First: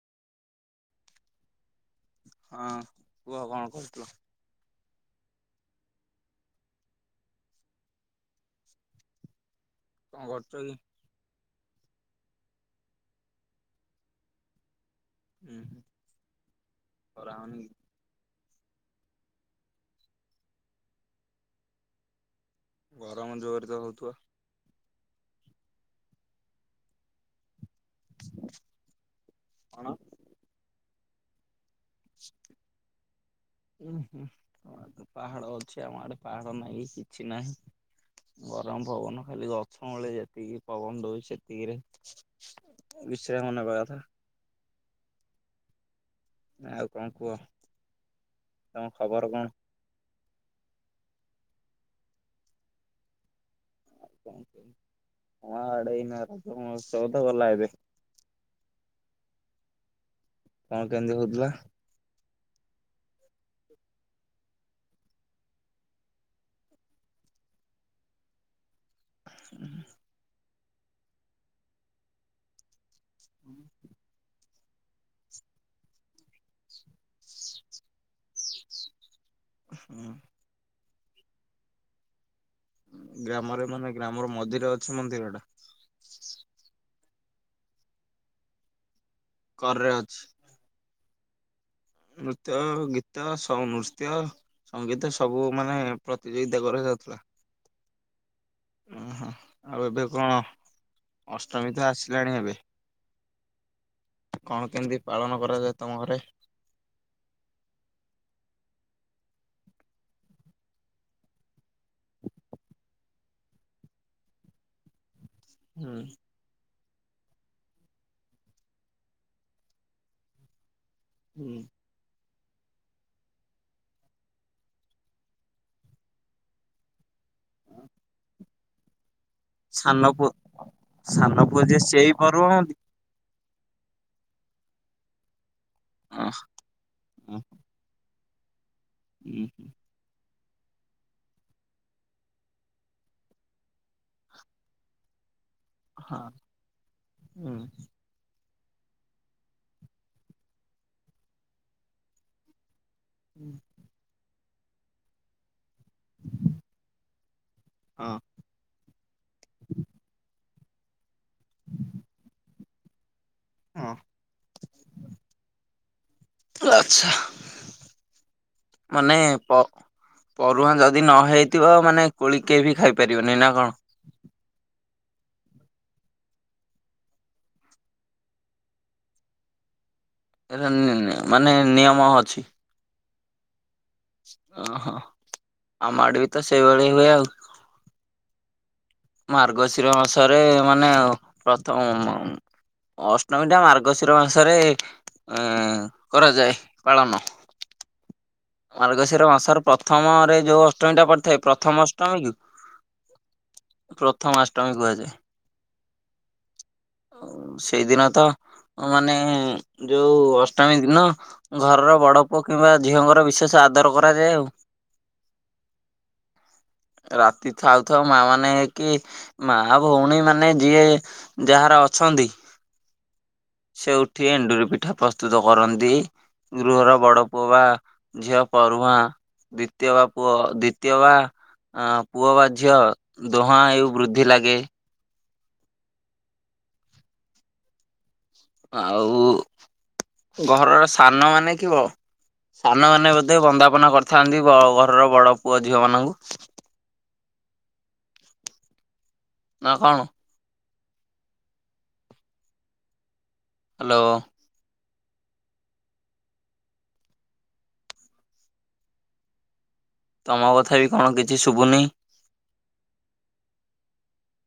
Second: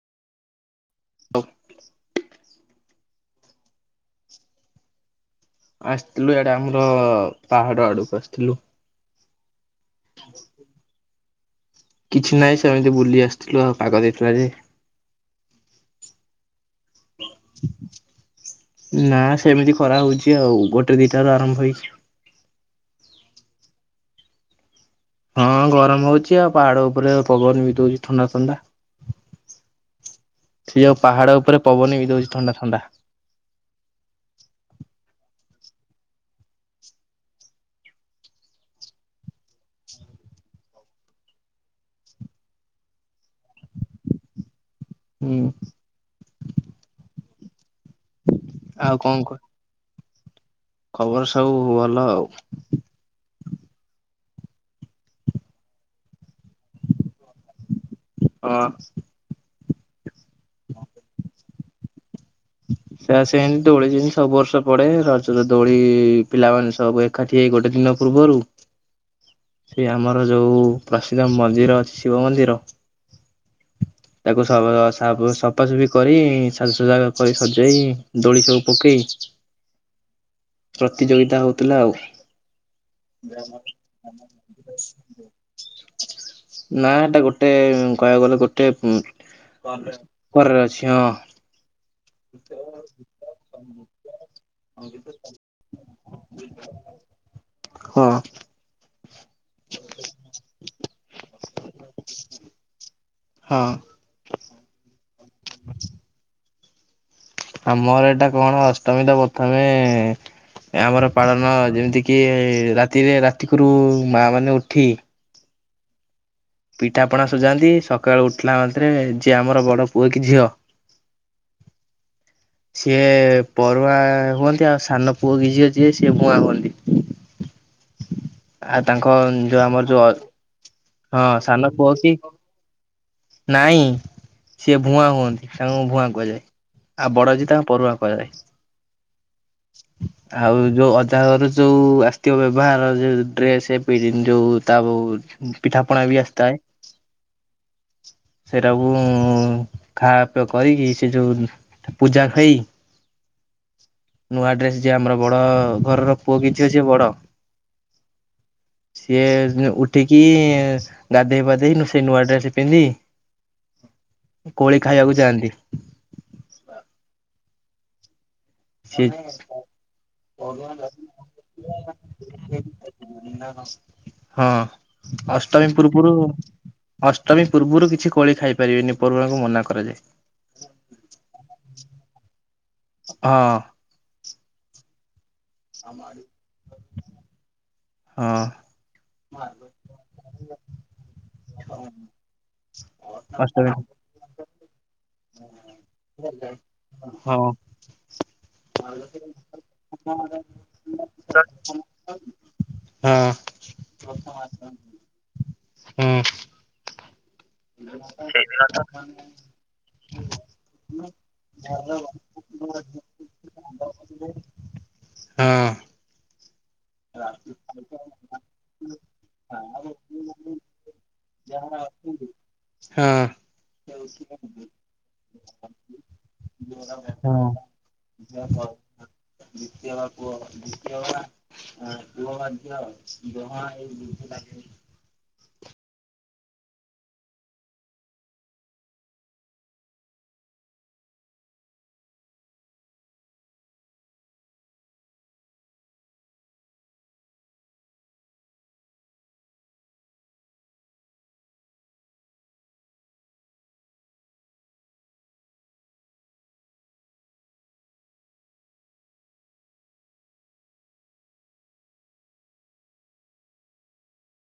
[unintelligible] ହଁ କୁହ କଣ କରୁଥିଲ? ଆସିଥିଲୁ ଇଆଡେ ଆମର ପାହାଡ ଆଡକୁ ଆସିଥିଲୁ। କଣ କରୁଛ କି? କିଛି ନାହିଁ ସେମିତି ବୁଲି ଆସିଥିଲୁ ଆଉ ପାଗ ଦେଇଥିଲା ଯେ। ହୁଁ ଖରା ହେଉନି କି? ନା ସେମିତି ଖରା ହଉଛି ଆଉ ଗୋଟେ ଦିଟାରୁ ଆରମ୍ଭ ହେଇଛି। ଗରମ ଜୋରେ ତ ହଉଥବ। ହଁ ଗରମ ହଉଛି ଆଉ ପାହାଡ ଉପରେ ପବନ ବି ଦଉଛି ଥଣ୍ଡା ଥଣ୍ଡା। କଣ? ସେ ଯୋଉ ପାହାଡ ଉପରେ ପବନ ବି ଦଉଛି ଥଣ୍ଡା ଥଣ୍ଡା। ହୁଁ ହୁଁ ତମ ଆଡ଼େ ତ ପାହାଡ ଅଛି ଆମ ଆଡେ ପାହାଡ ନାହିଁ କିଛି ନାହିଁ। ଗରମ ପବନ ଖାଲି ଗଛ ମୂଳେ ଯେତିକି ପବନ ଦଉଛି ସେତିକିରେ ବିଶ୍ରାମ ନବା କଥା। ହୁଁ। ଆଉ କଣ କୁହ ତମ ଆଉ କହ ଖବର କଣ? ଖବର ସବୁ ଭଲ ଆଉ। କ ଆଡେଇ ନହ ସବୁ ତ ଗଲା ଏବେ। ହଁ। କାମ କେମିତି ହଉଥିଲା? ସେ ସେମିତି ଦୋଳି ଯେମିତି ସବୁ ବର୍ଷ ପଡେ ରଜ ରେ ଦୋଳି ପିଲାମାନେ ସବୁ ଏକାଠି ହେଇ ଗୋଟେ ଦିନ ପୂର୍ବରୁ ସେ ଆମର ଯୋଉ ପ୍ରସିଦ୍ଧ ମନ୍ଦିର ଅଛି ଶିବ ମନ୍ଦିର ହୁଁ ତାକୁ ସ ସଫାସଫି କରି ସାଜାସଜା କରି ସଜେଇ ଦୋଳି ସବୁ ପକେଇ ହୁଁ। ପ୍ରତିଯୋଗିତା ହଉଥିଲା ଆଉ। ଗ୍ରାମରେ ମାନେ ଗ୍ରାମର ମନ୍ଦିର ଅଛି ମନ୍ଦିର ଟା ନା ଏଟା ଗୋଟେ କହିବାକୁ ଗଲେ ଗୋଟେ [unintelligible] କରରେ ଅଛି। ଘରେ ଅଛି ହଁ। ନୃତ୍ୟ ଗୀତ ସଉନୃତ୍ୟ ସଙ୍ଗୀତ ସବୁ ମାନେ ପ୍ରତିଯୋଗିତା କରାଯାଉଥିଲା। ହଁ ଓହୋ ଆଉ ଏବେ କଣ ଅଷ୍ଟମୀ ତ ଆସିଲାଣି ଏବେ। ହଁ କଣ କେମିତି ପାଳନ କରାଯାଏ ତମ ଘରେ ଆମର ଏଇଟା କଣ ଅଷ୍ଟମୀ ତ ପ୍ରଥମେ ଆମର ପାଳନ ଯେମିତିକି ରାତିରେ ରାତିକରୁ ମା ମାନେ ଉଠି ହୁଁ ପିଠାପଣା ସୁଝାନ୍ତି ସକାଳେ ଉଠିଲା ମାତ୍ରେ ଯିଏ ଆମର ବଡ଼ ପୁଅ କି ଝିଅ। ହୁଁ ସିଏ ପରୁଆ ହୁଅନ୍ତି ଆଉ ସାନ ପୁଅ କି ଝିଅ ଯିଏ ସିଏ ବୂଆଁ ହୁଅନ୍ତି। ଆଉ ତାଙ୍କ ଯୋଉ ଆମର ସାନ ଯୋଉ ପୁଅ ହଁ ସାନ ଯିଏ ପୁଅ ସେଇ କି ପର୍ବ ହଁ ନାଇଁ ସିଏ ଭୁଆଁ ହୁଅନ୍ତି। ସାଙ୍ଗ ଭୁଆଁ କୁହାଯାଏ ଆଉ ବଡ ଯିଏ ତାଙ୍କ ପରୁଆଁ କୁହାଯାଏ। ହୁଁ ହୁଁ। ହ। ଆଉ ଯୋଉ ଅଜା ଘରୁ ଯୋଉ ଆସ୍ଥିବ ବ୍ୟବହାର ଯୋଉ ଡ୍ରେସ୍ ପି ଯୋଉ ତା ବ ପିଠାପଣା ବି ଆସି ଥାଏ। ସେରା କୁ ଖାଆ ପିୟ କରିକି ସେ ଯୋଉ ପୂଜା ଖଇ। ହୁଁ। ନୂଆ ଡ୍ରେସ୍ ଯିଏ ଆମର ବଡ଼ ଘରର ପୁଅ କି ଝିଅ ସିଏ ବଡ ହଁ ସିଏ ଉଠିକି ଏ ଗାଧେଇ ପାଧେଇ ନୂ ସେ ନୂଆ ଡ୍ରେସ ପିନ୍ଧି। କୋଳି ଖାଇବାକୁ ଯଆନ୍ତି। ଆଛା ସିଏ ମାନେ ପ ପରୁଆଁ ଯଦି ନ ହେଇଥିବ ମାନେ କୋଳି କେ ବି ଖାଇପାରିବନି ନା କଣ। ହଁ ଅଷ୍ଟମୀ ପୂର୍ବରୁ ଅଷ୍ଟମୀ ପୂର୍ବରୁ କିଛି କୋଳି ଖାଇ ପାରିବେନି ପରୁଅଁ ଙ୍କୁ ମନା କରାଯାଏ। ଏର ନେ ନେ ମାନେ ନିୟମ ଅଛି। ହଁ। ଓ ହୋ ଆମାଡ ବି ତ ସେଇଭଳି ହୁଏ ଆଉ। ହଁ। ମାର୍ଗଶିର ମାସରେ ମାନେ ପ୍ରଥମ ମ ଅଷ୍ଟମୀ ଟା ମାର୍ଗଶିର ମାସରେ ଉ କରାଯାଏ ପାଳନ। ହଁ ହଁ ମାର୍ଗଶିର ମାସର ପ୍ରଥମରେ ଯୋଉ ଅଷ୍ଟମୀ ଟା ପଡିଥାଏ ପ୍ରଥମ ଅଷ୍ଟମୀ କି [unintelligible] ପ୍ରଥମାଷ୍ଟମୀ କୁହାଯାଏ। ହଁ ହୁଁ। ସେଇଦିନ ତ ମାନେ ଯୋଉ ଅଷ୍ଟମୀ ଦିନ। ଘରର ବଡ ପୁଅ କିମ୍ବା ଝିଅଙ୍କର ବିଶେଷ ଆଦର କରାଯାଏ ଆଉ। ହଁ। ରାତି ଥାଉ ଥାଉ ମା ମାନେ କି ମା ଭଉଣୀ ମାନେ ଯିଏ ଯାହାର ଅ ଚନ୍ତି ହଁ ସେ ଉଠି ଏଣ୍ଡୁରି ପିଠା ପ୍ରସ୍ତୁତ କରନ୍ତି। ଗୃହର ବଡ ପୁଅ ହଁ। ବା ଝିଅ ପରୁଆଁ ଦ୍ଵିତୀୟ ବା ପୁଅ ଦ୍ଵିତୀୟ ବା ଆ ପୁଅ ବା ଝିଅ ବ ଦୋହାଁ ଏଉ ବୃଦ୍ଧି ଲାଗେ। ଆଉ ଘରର ସାନ ମାନେ କିିବ ସାନମାନେ ବୋଧେ ବନ୍ଦାପନା କରିଥାନ୍ତି ବ ଘରର ବଡ ପୁଅ ଝିଅ ମାନଙ୍କୁ। ନା କଣ। ହାଲୋ। ତମ କଥା ବି କଣ କିଛି ଶୁଭୁନି।